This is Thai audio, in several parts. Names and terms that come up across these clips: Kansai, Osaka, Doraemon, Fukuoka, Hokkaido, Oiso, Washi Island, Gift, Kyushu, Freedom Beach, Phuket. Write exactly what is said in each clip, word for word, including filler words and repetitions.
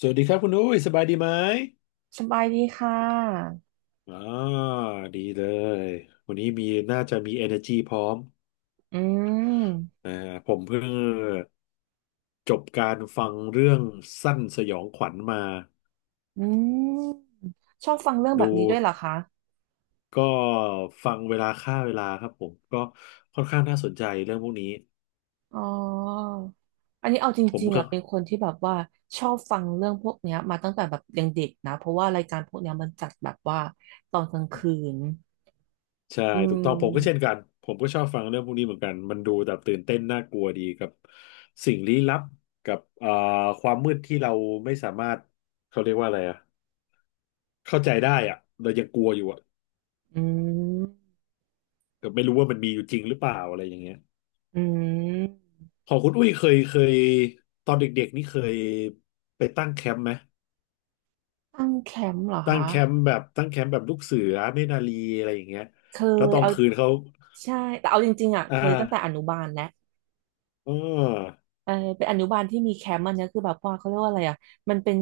สวัสดีครับคุณอุ้ยสบายดีไหมสบายดีค่ะอ่าดีเลย วันนี้มีน่าจะมี energy พร้อมอืมอ่าผมเพิ่งจบการฟังเรื่องสั้นสยองขวัญมาอืมชอบฟังเรื่องแบดู บนี้ด้วยเหรอคะก็ฟังเวลาฆ่าเวลาครับผม ก็ค่อนข้างน่าสนใจเรื่องพวกนี้ อ๋ออันนี้เอาจผมริงๆก็อ่ะเป็นคนที่แบบว่าชอบฟังเรื่องพวกเนี้ยมาตั้งแต่แบบยังเด็กนะเพราะว่ารายการพวกเนี้ยมันจัดแบบว่าตอนกลางคืนใช่อืถูกต้องผมก็เช่มนกันผมก็ชอบฟังเรื่องพวกนี้เหมือนกันมันดูแบบตื่นเต้นน่ากลัวดีกับสิ่งลี้ลับกับเอ่อความมืดที่เราไม่สามารถเขาเรียกว่าอะไรอะ เข้าใจได้อ่ะเรายังกลัวอยู่อ่ะอืมแต่ไม่รู้ว่ามันมีอยู่จริงหรือเปล่าอะไรอย่างเงี้ยอืมพอคุณอุ้ยเคยเคยตอนเด็กๆนี่เคยไปตั้งแคมป์ไหม ตั้งแคมป์เหรอตั้งคะแคมป์แบบตั้งแคมป์แบบลูกเสือเนตรนารีอะไรอย่างเงี้ยเคแล้วยตอนเอาคืนเขาใช่แต่เอาจริงๆอ่ะอ่าเคยตั้งแต่อนุบาลแล้ว อ๋อเออเป็นอนุบาลที่มีแคมป์อันเนี้ยคือแบบว่าเขาเรียกว่าอะไรอ่ะมันเป็น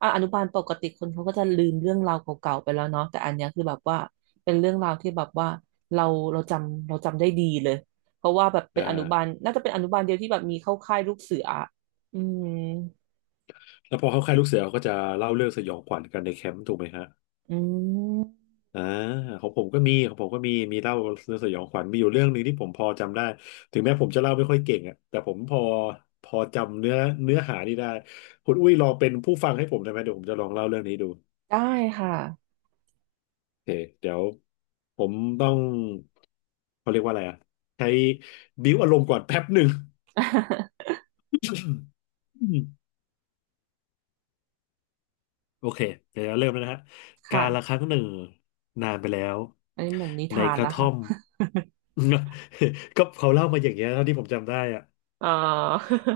อ่ะอนุบาลปกติคนเขาก็จะลืมเรื่องราวเก่าๆไปแล้วเนาะแต่อันเนี้ยคือแบบว่าเป็นเรื่องราวที่แบบว่าเราเราจำเราจำได้ดีเลยเพราะว่าแบบเป็อ่นอนุบาลาน่าจะเป็นอนุบาลเดียวที่แบบมีเข้าค่ายลูกเสืออะอืมแล้วพอเขาค่ายลูกเสือเขาก็จะเล่าเรื่องสยองขวัญกันในแคมป์ถูกไหมฮะ อืมอ่าของผมก็มีของผมก็มีมีเล่าเรื่องสยองขวัญมีอยู่เรื่องหนึ่งที่ผมพอจำได้ถึงแม้ผมจะเล่าไม่ค่อยเก่งอ่ะแต่ผมพอพอจำเนื้อเนื้อหานี่ได้คุณอุ้ยลองเป็นผู้ฟังให้ผมได้ไหมเดี๋ยวผมจะลองเล่าเรื่องนี้ดูได้ค่ะ โอเคเดี๋ยวผมต้องเขาเรียกว่าอะไรอ่ะใช้บิ้วอารมณ์ก่อนแป๊บหนึ่ง โอเคเดี๋ยวเราเริ่มแล้วนะฮะการละคค่ะรั้งหนึ่งนานไปแล้วอันนี้เหมือนนิในทานกระนะท่อคะม ก็เขาเล่ามาอย่างเงี้ยเท่าที่ผมจำได้อะ อ๋อ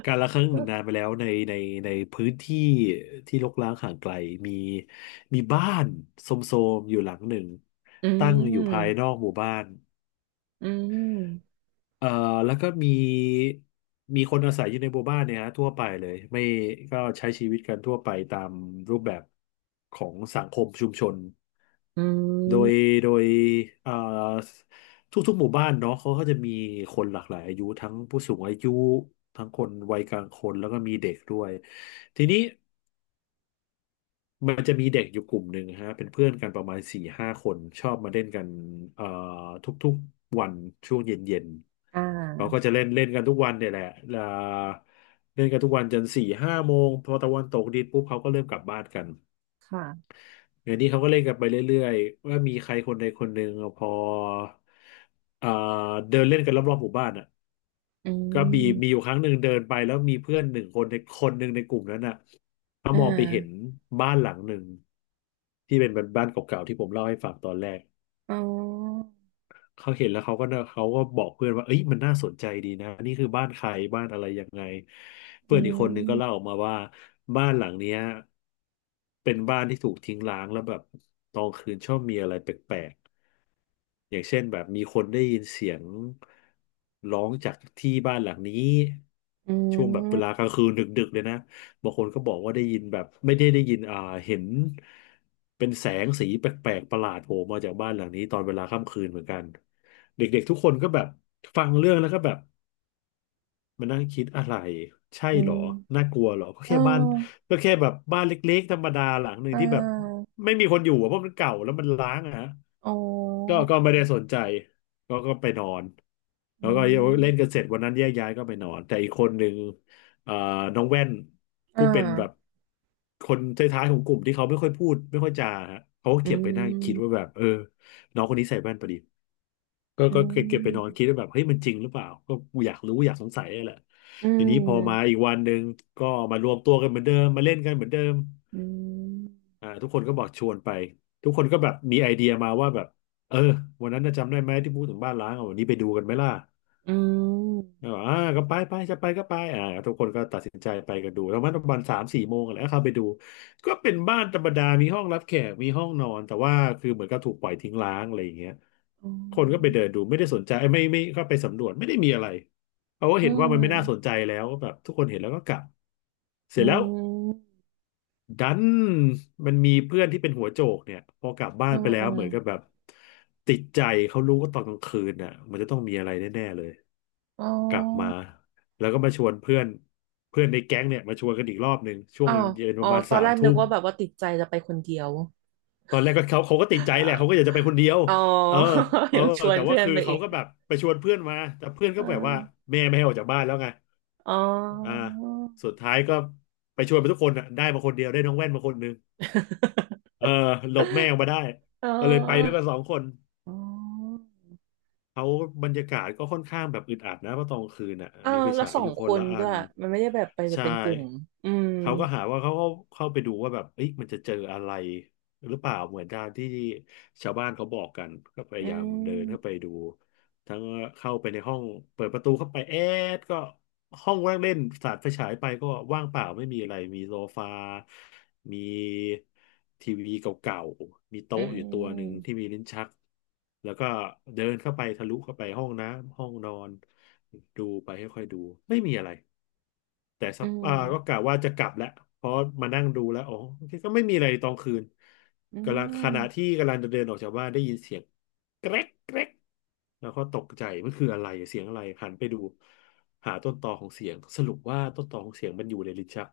การละครั้งหนึ่งนานไปแล้วในในในพื้นที่ที่รกร้างห่างไกลมีมีบ้านโทรมๆอยู่หลังหนึ่ง อืตั้งอมยู่ภายนอกหมู่บ้าน อืมเอ่อแล้วก็มีมีคนอาศัยอยู่ในหมู่บ้านเนี่ยฮะทั่วไปเลยไม่ก็ใช้ชีวิตกันทั่วไปตามรูปแบบของสังคมชุมชนอืโดยมโดยเอ่อทุกๆหมู่บ้านเนาะเขาก็จะมีคนหลากหลายอายุทั้งผู้สูงอายุทั้งคนวัยกลางคนแล้วก็มีเด็กด้วยทีนี้มันจะมีเด็กอยู่กลุ่มหนึ่งฮะเป็นเพื่อนกันประมาณสี่ห้าคนชอบมาเล่นกันเอ่อทุกๆ ช่วงเย็นอ่ๆ เขาก็าจะเล่นเล่นกันทุกวันเนี่ยแหละเอ่อเล่นกันทุกวันจนสี่ห้าโมงพอตะวันตกดินปุ๊บเขาก็เริ่มกลับบ้านกันค่ะอย่างนี้เขาก็เล่นกันไปเรื่อยๆว่ามีใครคนใดคนหนึ่งพอเอ่อเดินเล่นกันรอบๆหมู่บ้านอ่ะอืก็มีมีอม ยู่ครั้งหนึ่งเดินไปแล้วมีเพื่อนหนึ่งคนในคนหนึ่งในกลุ่มนั้นอ่ะเขาอ่มองไปเห็นาบ้านหลังหนึ่งที่เป็นบ้านเก่าๆที่ผมเล่าให้ฟังตอนแรก อ๋อเขาเห็นแล้วเขาก็เขาก็บอกเพื่อนว่าเอ้ยมันน่าสนใจดีนะนี่คือบ้านใครบ้านอะไรยังไงเพื่อือนอีกคนหนึ่งก็เล่ามออกมาว่าบ้านหลังเนี้ยเป็นบ้านที่ถูกทิ้งร้างแล้วแบบตอนคืนชอบมีอะไรแปลก อย่างเช่นแบบมีคนได้ยินเสียงร้องจากที่บ้านหลังนี้อืช่วงแบบเวลามกลางคืนดึกๆเลยนะบางคนก็บอกว่าได้ยินแบบไม่ได้ได้ยินอ่าเห็นเป็นแสงสีแปลกๆประหลาดโผล่มาจากบ้านหลังนี้ตอนเวลาค่ำคืนเหมือนกันเด็กๆทุกคนก็แบบฟังเรื่องแล้วก็แบบมานั่งคิดอะไรใช่อืเหรอน่ามกลัวเหรอก็เอแค่บ้านอก็แค่แบบบ้านเล็กๆธรรมดาหลังหนึ่งอ่ที่แบบาไม่มีคนอยู่อะเพราะมันเก่าแล้วมันร้างอะฮะ อ๋อก็ก็ไม่ได้สนใจก็ก็ไปนอนแล้อืวก็เล่นกัมนเสร็จวันนั้นแยกย้ายก็ไปนอนแต่อีกคนหนึ่งเอ่อน้องแว่นอ่าผู้เป็นแบบคนท้ายๆของกลุ่มที่เขาไม่ค่อยพูดไม่ค่อยจาฮะเขาก็อืเก็บไปนั่งคิดว่ามแบบเออน้องคนนี้ใส่แว่นพอดีก็อืก็เก็บไปนอนมคิดว่าแบบเฮ้ยมันจริงหรือเปล่าก็กูอยากรู้อยากสงสัยนี่แหละอืทีนี้พอมามอีกวันหนึ่งก็มารวมตัวกันเหมือนเดิมมาเล่นกันเหมือนเดิม อืมอ่าทุกคนก็บอกชวนไปทุกคนก็แบบมีไอเดียมาว่าแบบเออวันนั้นน่ะจำได้ไหมที่พูดถึงบ้านล้างอ่ะวันนี้ไปดูกันไหมล่ะอืมก็บอกอ่าก็ไปไปจะไปก็ไปอ่าทุกคนก็ตัดสินใจไปกันดูแล้วมันประมาณสามสี่โมงอะไรก็เข้าไปดูก็เป็นบ้านธรรมดามีห้องรับแขกมีห้องนอนแต่ว่าคือเหมือนกับถูกปล่อยทิ้งร้างอะไรอย่างเงี้ยอืคนก็ไปเดินมดูไม่ได้สนใจเอ้ยไม่ไม่เข้าไปสำรวจไม่ได้มีอะไรเพราะว่าอืเห็นว่ามมันไม่น่าสนใจแล้วก็แบบทุกคนเห็นแล้วก็กลับเสอืร็จแล้ว มดันมันมีเพื่อนที่เป็นหัวโจกเนี่ยพอกลับบ้าอืนไปมแล้อืวมเหมือนกับแบบติดใจเขารู้ว่าตอนกลางคืนน่ะมันจะต้องมีอะไรแน่ๆเลยอ๋อกลับมาแล้วก็มาชวนเพื่อนเพื่อนในแก๊งเนี่ยมาชวนกันอีกรอบหนึ่งช่วอ๋งอเย็นปอ๋อระมาณตอสานแรมกนึทุ่กมว่าแบบว่าติดใจจะไปคนเดียวตอนแรกก็เขาเขาก็ติดใจเอ่อแหละเขาก็อยากจะไปคนเดียวอ๋อ เออเอ อยังชวนแต่ว่าเพื่อนคือไปเขาอีกก็แบบไปชวนเพื่อนมาแต่เพื่อนเอก็อแบบว่าแม่ไม่ให้ออกจากบ้านแล้วไงอ๋อ่าอ สุดท้ายก็ไปชวนไปทุกคนอ่ะได้มาคนเดียวได้น้องแว่นมาคนหนึง เออหลบแม่ออกมาได้เก็เลยไปด้วยออกันสองคนอ๋ออเขาบรรยากาศก็ค่อนข้างแบบอึดอัดนะเพราะตอนกลางคืนน่ะออมีไฟแล้วฉายสอองยู่คคนนละอัด้วยนมันไม่ได้แบบไปแบบใช่เป็นกลุ่มอืมเขาก็หาว่าเขาเข้าเข้าไปดูว่าแบบเอ๊ะมันจะเจออะไรหรือเปล่าเหมือนตามที่ชาวบ้านเขาบอกกันก็พอืยายามเดินเข้าไปมดู ทั้งเข้าไปในห้องเปิดประตูเข้าไปแอดก็ห้องว่างเล่นสาดไฟฉายไปก็ว่างเปล่าไม่มีอะไรมีโซฟามีทีวีเก่าๆมีอืโต๊ะอยู่ตัวหนึ่งมที่มีลิ้นชักแล้วก็เดินเข้าไปทะลุเข้าไปห้องน้ำห้องนอนดูไปค่อยๆดูไม่มีอะไรแต่สัอืกอ่าก็กะมว่าจะกลับแล้วเพราะมานั่งดูแล้วอ๋อก็ไม่มีอะไรตอนคืนอืกำลังขมณะที่กำลังจะเดินออกจากบ้านได้ยินเสียงแกรกแกรก แล้วก็ตกใจมันคืออะไรเสียงอะไรหันไปดูหาต้นตอของเสียงสรุปว่าต้นตอของเสียงมันอยู่ในลิ้นชัก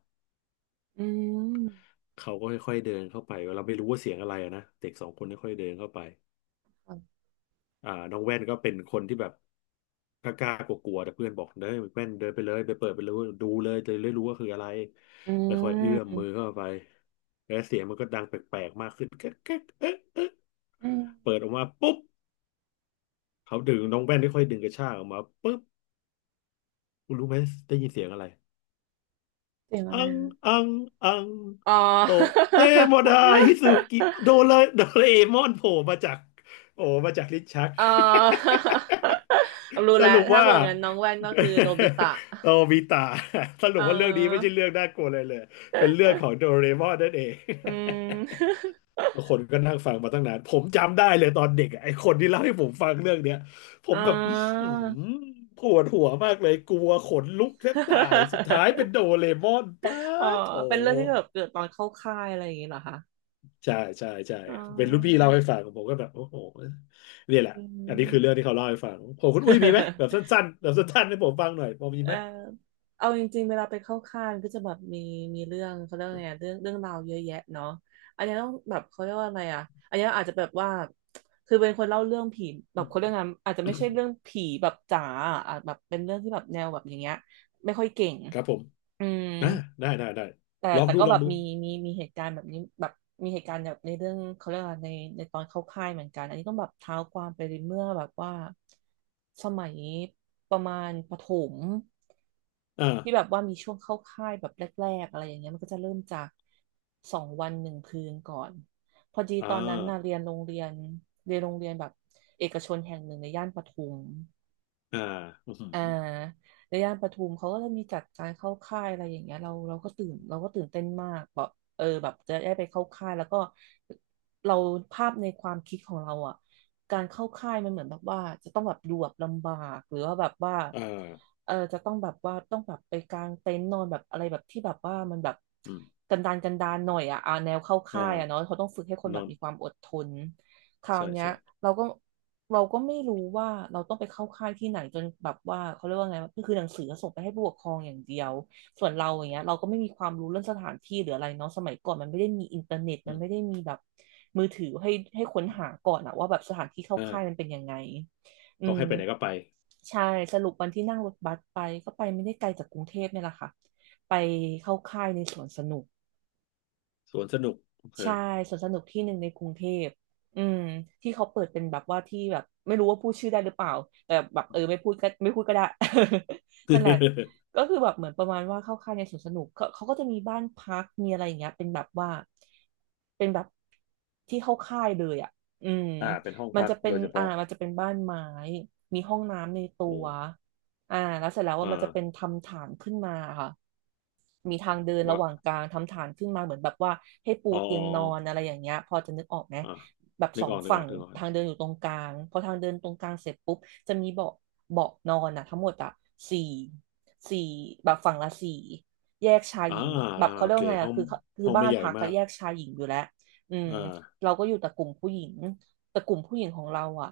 อืมเขาก็ค่อยๆเดินเข้าไปเราไม่รู้ว่าเสียงอะไรอะนะเด็กสองคนค่อยๆเดินเข้าไปค่ะอ่าน้องแว่นก็เป็นคนที่แบบกล้ากลัวๆแต่เพื่อนบอกเด้ยแว่นเดินไปเลยไปเปิดไปเลยดูเลยจะได้รู้ว่าคืออะไรอืค่อยๆเอื้มอมมือเข้าไปแล้วเสียงมันก็ดังแปลกๆมากขึ้นแก๊กแก๊กเอ๊ะเอ๊ะอืมเปิดออกมาปุ๊บเขาดึงน้องแว่นค่อยๆดึงกระชากออกมาปุ๊บคุณรู้ไหมได้ยินเสียงอะไร เสียงอะอัไรงอ่ะอังอังอ๋อ โตะเตโมดาฮิซุกิโด เลโดเรมอนโผล่มาจากโอ้มาจากลิ้นชัก เออรู้ สแล้วรุปถ้าว่า เหมือนกันน้องแว่นก็คือโนบิตะ โตบิตะสรุเปว่าเรื่องนี้ไม่ออใช่เรื่องน่ากลัวเลยเลยเป็นเรื่องของโดเรมอนนั่นเอง อืม คนก็นั่งฟังมาตั้งนานผมจำได้เลยตอนเด็กอะไอ้คนที่เล่าให้ผมฟังเรื่องเนี้ยผ อ๋มแบบอื้ออ หือปวดหัวมากเลยกลัวขนลุกแทบตายสุดท้ายเป็นโดเรมอนป้าเออดโถเป็นเรื่องที่แบบเกิดตอนเข้าค่ายอะไรอย่างเงี้ยเหรอคะใช่ใช่ใช่อ๋อเป็นรุ่นพี่เล่าให้ฟังผมก็แบบโอ้โหเนี่ยแหละอือันนี้ม คือเรื่องที่เขาเล่าให้ฟังผมคุณอุ้ย มีไหมแบบสั้นๆแบบสั้นๆให้ผมฟังหน่อยพอมีเอไหอมเอาจริงๆเวลาไปเข้าค่ายมันก็จะแบบมีมีเรื่องเขาเรียกว่าไงเรื่องเรื่องราวเยอะแยะเนาะอันนี้ต้องแบบเขาเรียกว่าอะไรอ่ะอันนี้อาจจะแบบว่าคือเป็นคนเล่าเรื่องผีแบอืบเขาเรื่องมงานอะอาจจะไม่ใช่เรื่องผีแบบจ๋าอะอาจแบบเป็นเรื่องที่แบบแนวแบบอย่างเงี้ยไม่ค่อยเก่งครับผมอืม อ่าได้ได้ได้แต่ลองแต่ดูก็ลอแบงบดูมีมีมีเหตุการณ์แบบนี้แบบมีเหตุการณ์แบบในเรื่องเขาเรียกว่าในในตอนเข้าค่ายเหมือนกันอันนี้ต้องแบบเท้าความไปเมื่อแบบว่าสมัยประมาณประถมอ่าที่แบบว่ามีช่วงเข้าค่ายแบบแรกๆอะไรอย่างเงี้ยมันก็จะเริ่มจากสองวันหนึ่งคืนก่อนพอดีอ่าตอนนั้นน่ะเรียนโรงเรียนเรียนโรงเรียนแบบเอกชนแห่งหนึ่งในย่านปทุม อ่าอืมออ่าหือในย่านปทุมเขาก็จะมีจัดการเข้าค่ายอะไรอย่างเงี้ยเราเราก็ตื่นเราก็ตื่นเต้นมากแบบเออแบบจะได้ไปเข้าค่ายแล้วก็เราภาพในความคิดของเราอ่ะการเข้าค่ายมันเหมือนแบบว่าจะต้องแบบดูแบบลำบากหรือว่าแบบว่าอ่าเออจะต้องแบบว่าต้องแบบไปกางเต็นท์นอนแบบอะไรแบบที่แบบว่ามันแบบอืมกันดารกันดารหน่อยอ่ะอ่าแนวเข้าอค่ายอ่ะเนาะ่าเขาต้องฝึกให้คนนแบบอน มีความอดทนคราวใช่เนี้ยใช่เราก็ เราก็ไม่รู้ว่าเราต้องไปเข้าค่ายที่ไหนจนแบบว่าเขาเรียกว่าไงก็คือหนังสือส่งไปให้ผู้ปกครองอย่างเดียวส่วนเราอย่างเงี้ยเราก็ไม่มีความรู้เรื่องสถานที่หรืออะไรเนาะสมัยก่อนมันไม่ได้มีอินเทอร์เน็ตอืมันมไม่ได้มีแบบมือถือให้ให้ค้นหาก่อนอะว่าแบบสถานที่เข้าค่ายมันอ่าเป็นยังไงอืเขามให้ไปไหนก็ไปใช่สรุปวันที่นั่งรถบัสไปก็ไปไม่ได้ไกลจากกรุงเทพเนี่ยแหละค่ะไปเข้าค่ายในสวนสนุก สวนสนุกเอใช่อ สวนสนุกที่หนึ่งในกรุงเทพอืมที่เขาเปิดเป็นแบบว่าที่แบบไม่รู้ว่าพูดชื่อได้หรือเปล่าแต่แบบเออไม่พูดก็ไม่พูดก็ได้ นั่นแหละ ก็คือแบบเหมือนประมาณว่าเข้าค่ายในสวนสนุกเขาเขาก็จะมีบ้านพักมีอะไรอย่างเงี้ยเป็นแบบว่าเป็นแบบที่เข้าค่ายเลยอ่ะอืมอ่าเป็นห้องมันพักจะเป็โดนยเฉอ่าพาะมันจะเป็นบ้านไม้มีห้องน้ำในตัโอ้วอ่าแล้วเสร็จแล้วว่าอ่ามันจะเป็นทำฐานขึ้นมาค่ะ มีทางเดินระว่าหว่างกลางทำฐานขึ้นมาเหมือนแบบว่าให้ปูอ๋อเตียงนอนอะไรอย่างเงี้ยพอจะนึกออกไหมอ๋ออ๋ออแบบ่านึสกอองอกนึกอฝั่อกงนึกออทางกเดินอยู่ตรงกลางพอทางเดินตรงกลางเสร็จปุ๊บจะมีเบาะเบาะนอนอะทั้งหมดอะสี่สี่แบบฝั่งละสี่แยกชายอ่าหญิงแบบอ่าเขาโอเรียกเคว่าไงห้ออะงคือคือห้องบ้าไม่นใหญ่พักก็มากแยกชายหญิงอยู่แล้วอืมอ่าเราก็อยู่แต่กลุ่มผู้หญิง แต่กลุ่มผู้หญิงของเราอ่ะ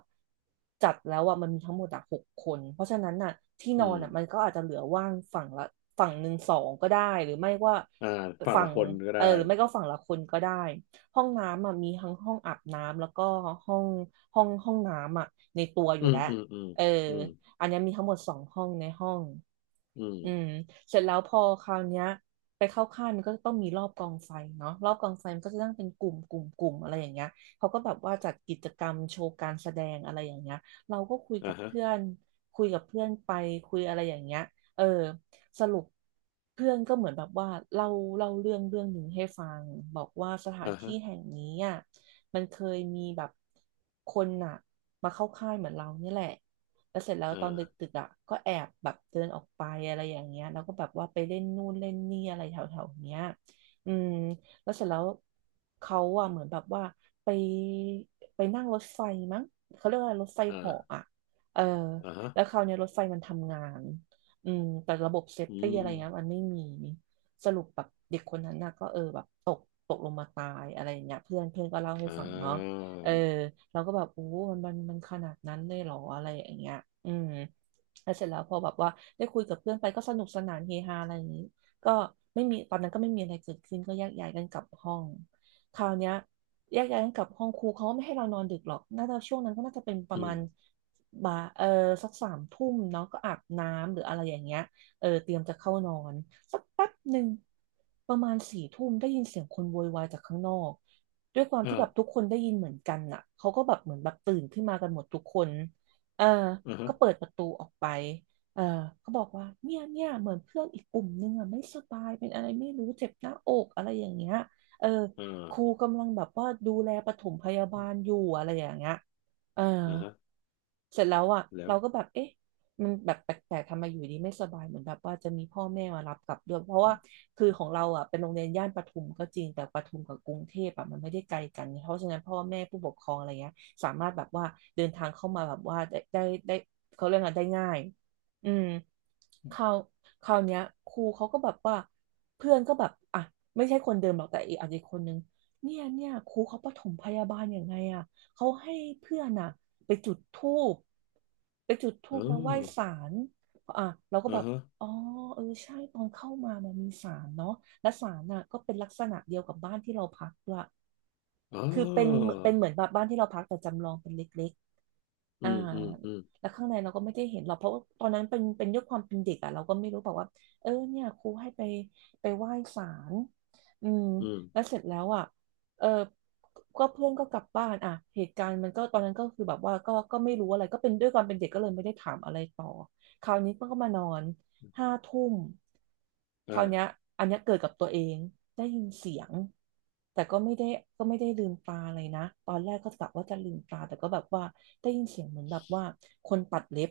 จัดแล้วอ่ะมันมีทั้งหมดอ่ะหกคนเพราะฉะนั้นน่ะที่นอือนอ่ะมันมก็อาจจะเหลือว่างฝั่งละฝั่งหนึ่งสองก็ได้หรือไม่ว่าอ่าฝั่งฝั่ละงคนก็เอได้อหรือไม่ก็ฝั่งละคนก็ได้ห้องน้ำอ่ะมีทั้งห้องอาบน้ำแล้วก็ห้องห้องห้องน้ำอ่ะในตัวออืยู่มแล้วอืมอืมเอออืมอันเนี้ยมีทั้งหมดสองห้องในห้องอือืมมเสร็จแล้วพอคราวเนี้ยไปเข้าค่ายมันก็ต้องมีรอบกองไฟเนาะรอบกองไฟมันก็จะตั้งเป็นกลุ่มกลุ่มกลุ่มอะไรอย่างเงี้ย เขาก็แบบว่าจัดกิจกรรมโชว์การแสดงอะไรอย่างเงี้ยเราก็คุยกัอ่าบฮะเพื่อนคุยกับเพื่อนไปคุยอะไรอย่างเงี้ยเออสรุปเพื่อนก็เหมือนแบบว่าเล่าเล่าเรื่องเรื่องหนึ่งให้ฟังบอกว่าสถานอ่าฮะที่แห่งนี้อ่ะมันเคยมีแบบคนอ่ะมาเข้าค่ายเหมือนเรานี่แหละแล้วเสร็จแล้วอตอนด่าึกๆอ่ะก็แอบแบบเดินออกไปอะไรอย่างเงี้ยแล้วก็แบบว่าไปเล่นนู่นเล่นนี่อะไรแถวๆเนี้ยอืม แล้วเสร็จแล้วเขาอะเหมือนแบบว่าไปไปนั่งรถไฟมั้งเขาเรียกว่าอะไรรถไฟเหาะอ่าอะเอออ่าฮะแล้วคราวเนี้ยรถไฟมันทำงานอืมแต่ระบบเซฟอืตี้อะไรเงี้ยมัมนไม่มีสรุปแบบเด็กคนนั้นน่ะก็เออแบบตกตกลงมาตายอะไรอย่างเงี้ยเพื่อนเพื่อนก็เล่าให้อ่ฟังเนาะาเออเราก็แบบโอ้มันมันมันขนาดนั้นเลยเหรออะไรอย่างเงี้ยอืมแล้วเสร็จแล้วพอแบบว่าได้คุยกับเพื่อนไปก็สนุกสนานเฮฮาอะไรอย่างนี้ ก็ไม่มีตอนนั้นก็ไม่มีอะไรเกิดขึ้นก็แยกย้ายกันกลับห้องคราวเนี้ยแยกย้ายกันกลับห้องครูเขาก็ไม่ให้เรานอนดึกหรอกน่าจะช่วงนั้นก็น่าจะเป็นประอืมามณบ่ายเออสักสามทุ่มเนาะก็อาบน้ำหรืออะไรอย่างเงี้ยเออเตรียมจะเข้านอนสักแป๊บหนึ่งประมาณสี่ทุ่มได้ยินเสียงคนโวยวายจากข้างนอกด้วยความที่แบอ่าบทุกคนได้ยินเหมือนกันน่ะเขาก็แบบเหมือนแบบตื่นขึ้นมากันหมดทุกคนเอออ่าฮะก็เปิดประตูออกไป เออเขาบอกว่าเนี่ยเนี่ยเหมือนเพื่อนอีกกลุ่มนึงอ่ะไม่สบายเป็นอะไรไม่รู้เจ็บหน้าอกอะไรอย่างเงี้ย เอออ่ครูากำลังแบบว่าดูแลปฐมพยาบาลอยู่อะไรอย่างเงี้ยเออ อ่าฮะเสร็จแล้วอ่ะแล้วเราก็แบบเอ๊ะมันแบบแปลกๆทำไมอยู่ดีไม่สบายเหมือนแบบว่าจะมีพ่อแม่มารับกลับด้วยเพราะว่าคือของเราอ่ะเป็นโรงเรียนย่านปทุมก็จริงแต่ปทุมกับกรุงเทพอ่ะมันไม่ได้ไกลกันเพราะฉะนั้นพ่อแม่ผู้ปกครองอะไรเงี้ยสามารถแบบว่าเดินทางเข้ามาแบบว่าได้ได้ได้เขาเรียกอะไรได้ง่ายอืมคราวคราวเนี้ยครูเขาก็แบบว่าเพื่อนก็แบบอ่ะไม่ใช่คนเดิมหรอกแต่อีกอาจจะอีกคนนึงเนี่ยเนี่ยครูเขาปฐมพยาบาลยังไงอะ เขาให้เพื่อนอะไปจุดธูปไปจุดธูเอปแล้วไหว้อศาลอ่ะเราก็อ่าแบบ ฮะ อ๋อเออใช่ตอนเข้ามามันมีศาลเนาะและศาลน่ะก็เป็นลักษณะเดียวกับบ้านที่เราพักด้วยอ๋อคือเป็นเป็นเหมือนแบบบ้านที่เราพักแต่จำลองเป็นเล็ก อือ่ามอืมอืมแล้วข้างในเราก็ไม่ได้เห็นหรอกเพราะว่าตอนนั้นเป็นเป็นด้วยความเป็นเด็กอ่ะเราก็ไม่รู้บอกว่าเออเนี่ยครูให้ไปไปไหว้ศาลอืมอืมแล้วเสร็จแล้วอ่ะเออก็เพื่อนก็กลับบ้านอ่ะเหตุการณ์มันก็ตอนนั้นก็คือแบบว่าก็ก็ไม่รู้อะไรก็เป็นด้วยความเป็นเด็กก็เลยไม่ได้ถามอะไรต่อคราวนี้เพื่อนก็มานอน ห้าทุ่มคราวเนี้ยอ่าอันเนี้ยเกิดกับตัวเองได้ยินเสียงแต่ก็ไม่ได้ก็ไม่ได้ลืมตาเลยนะตอนแรกก็กะว่าจะลืมตาแต่ก็แบบว่าได้ยินเสียงเหมือนแบบว่าคนตัดเล็บ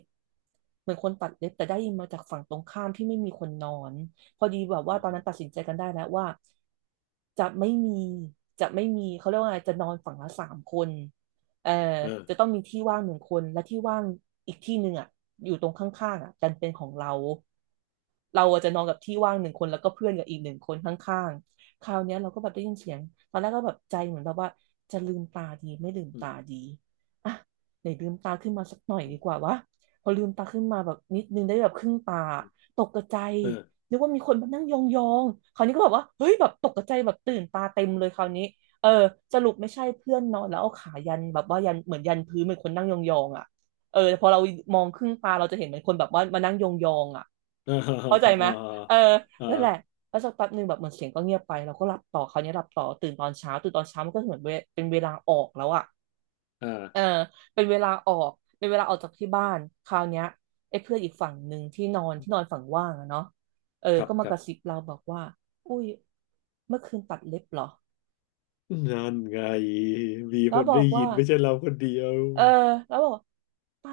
เหมือนคนตัดเล็บแต่ได้ยินมาจากฝั่งตรงข้ามที่ไม่มีคนนอนพอดีแบบอืว่าตอนนั้นตัดมสินใจกันได้แล้วว่าจะไม่มีจะไม่มีเขาเรียกว่าอะไรจะนอนฝั่งละสามคน เออเออจะต้องมีที่ว่างหนึ่งคนและที่ว่างอีกที่หนึ่งอ่ะอยู่ตรงข้างๆอ่ะดันเป็นของเราเราอะจะนอนกับที่ว่างหนึ่งคนแล้วก็เพื่อนกับอีกหนึ่งคนข้างๆคราวเนี้ยเราก็แบบได้ยินเสียงตอนแรกก็แบบใจเหมือนเราว่าจะลืมตาดีไม่ลืมอืมตาดีอ่ะไหนลืมตาขึ้นมาสักหน่อยอืดีมกอืว่ามวะพอลืมตาขึ้นมาแบบนิดนึงได้แบบครึ่งตาตกกระใจเอนึกว่ามีคนมานั่งยองๆคราวนี้ก็แบบว่าเฮ้ยแบบตกกระใจแบบตื่นตาเต็มเลยคราวนี้ เออสรุปไม่ใช่เพื่อนนอนแล้วเอาขายันแบบว่ายันเหมือนยันพื้นเหมือนคนนั่งยองๆอ่ะเออแต่พอเรามองครึ่งตาเราจะเห็นเหมือนคนแบบว่ามานั่งยองๆอ่ะาอ่าอ่เข้าใจไหมาเอออ่านั่นแหละแล้วสักแป๊บหนึ่งแบบเหมือนเสียงก็เงียบไปเราก็หลับต่อคราวนี้หลับต่อตื่นตอนเช้าตื่นตอนเช้ามันก็เหมือนเวเป็นเวลาออกแล้วอ่ะอ่เออาเป็นเวลาออกเป็นเวลาออกจากที่บ้านคราวเนี้ยไอ้เพื่อนอีกฝั่งหนึ่งที่นอนที่นอนฝั่งว่างอะเนาะเออครับก็มาคกรับระซิบเราบอกว่าอุ้ยเมื่อคืนตัดเล็บเหรอนั่นไงมีคแล้วนบอได้กยิว่า นไม่ใช่เราคนเดียวเออแล้วบอกว่าเปล่า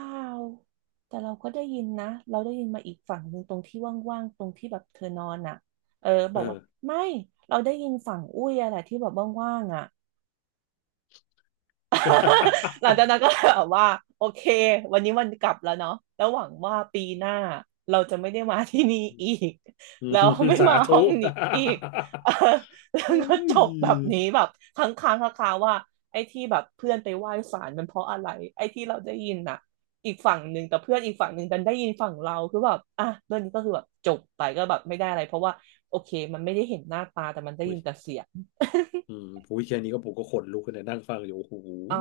แต่เราก็ได้ยินนะเราได้ยินมาอีกฝั่งหนึ่งตรงที่ว่างๆตรงที่แบบเธอนอนอ่ะเออบเออกอ ว่าไม่เราได้ยินฝั่งอุ้ยอะแหละที่แบบว่างๆอ่ะ หลังจา กนั้นก็แบบว่าโอเควันนี้วันกลับแล้วเนาะแล้วหวังว่าปีหน้าเราจะไม่ได้มาที่นี่อีก อืมแล้วไม่สามาธุ ห้องนี้อีก เออแล้ วโอ้ก็จยบแบบนี้แบบค้างค้างคาๆว่าไอ้ที่แบบเพื่อนไปไหว้ศาลมันเพราะอะไรไอ้ที่เราได้ยินน่ะอีกฝั่งหนึ่งแต่เพื่อนอีกฝั่งหนึ่งดันได้ยินฝั่งเราคือแบบอ่ะเรื่องนี้ก็คือแบบจบไปก็แบบไม่ได้อะไรเพราะว่าโอเคมันไม่ได้เห็นหน้าตาแต่มันได้โอ้ยิย นแต่เสียง อืมพูดแค่นี้ก็ผมก็ขนลุกเลยนั่งฟังอยู่โอ้โห อ๋อ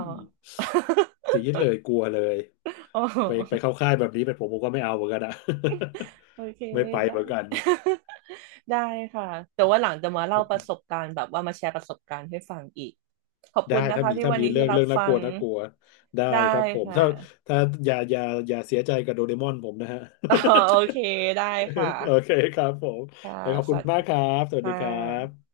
สี ดเลยกลัวเลยอ๋ไปไปอ เข้าค่ายแบบนี้ไปผมผมก็ไม่เอาเหมือนกันอะ โอเค ไม่ไปได้ เหมือนกัน ได้ค่ะแต่ว่าหลังจะมาโอเล่าประสบเคการณ์แบบว่ามาแชร์ประสบการณ์ให้ฟังอีกขอบได้คุณนะถ้าคะมีที่ถ้าวันมีนี้เรื่ที่องรับเรื่องน่าฟักงลัวน่ากลัวได้ได้ครับผมค่ะ ถ้าถ้าอย่าอย่าอย่าเสียใจกับโดเรมอนผมนะฮะ อ๋อโอเคได้ค โอเค่ะครับผมค่ะแล้วขอบสคุณวัสมาดีกครับสวัสดีค่ะครับ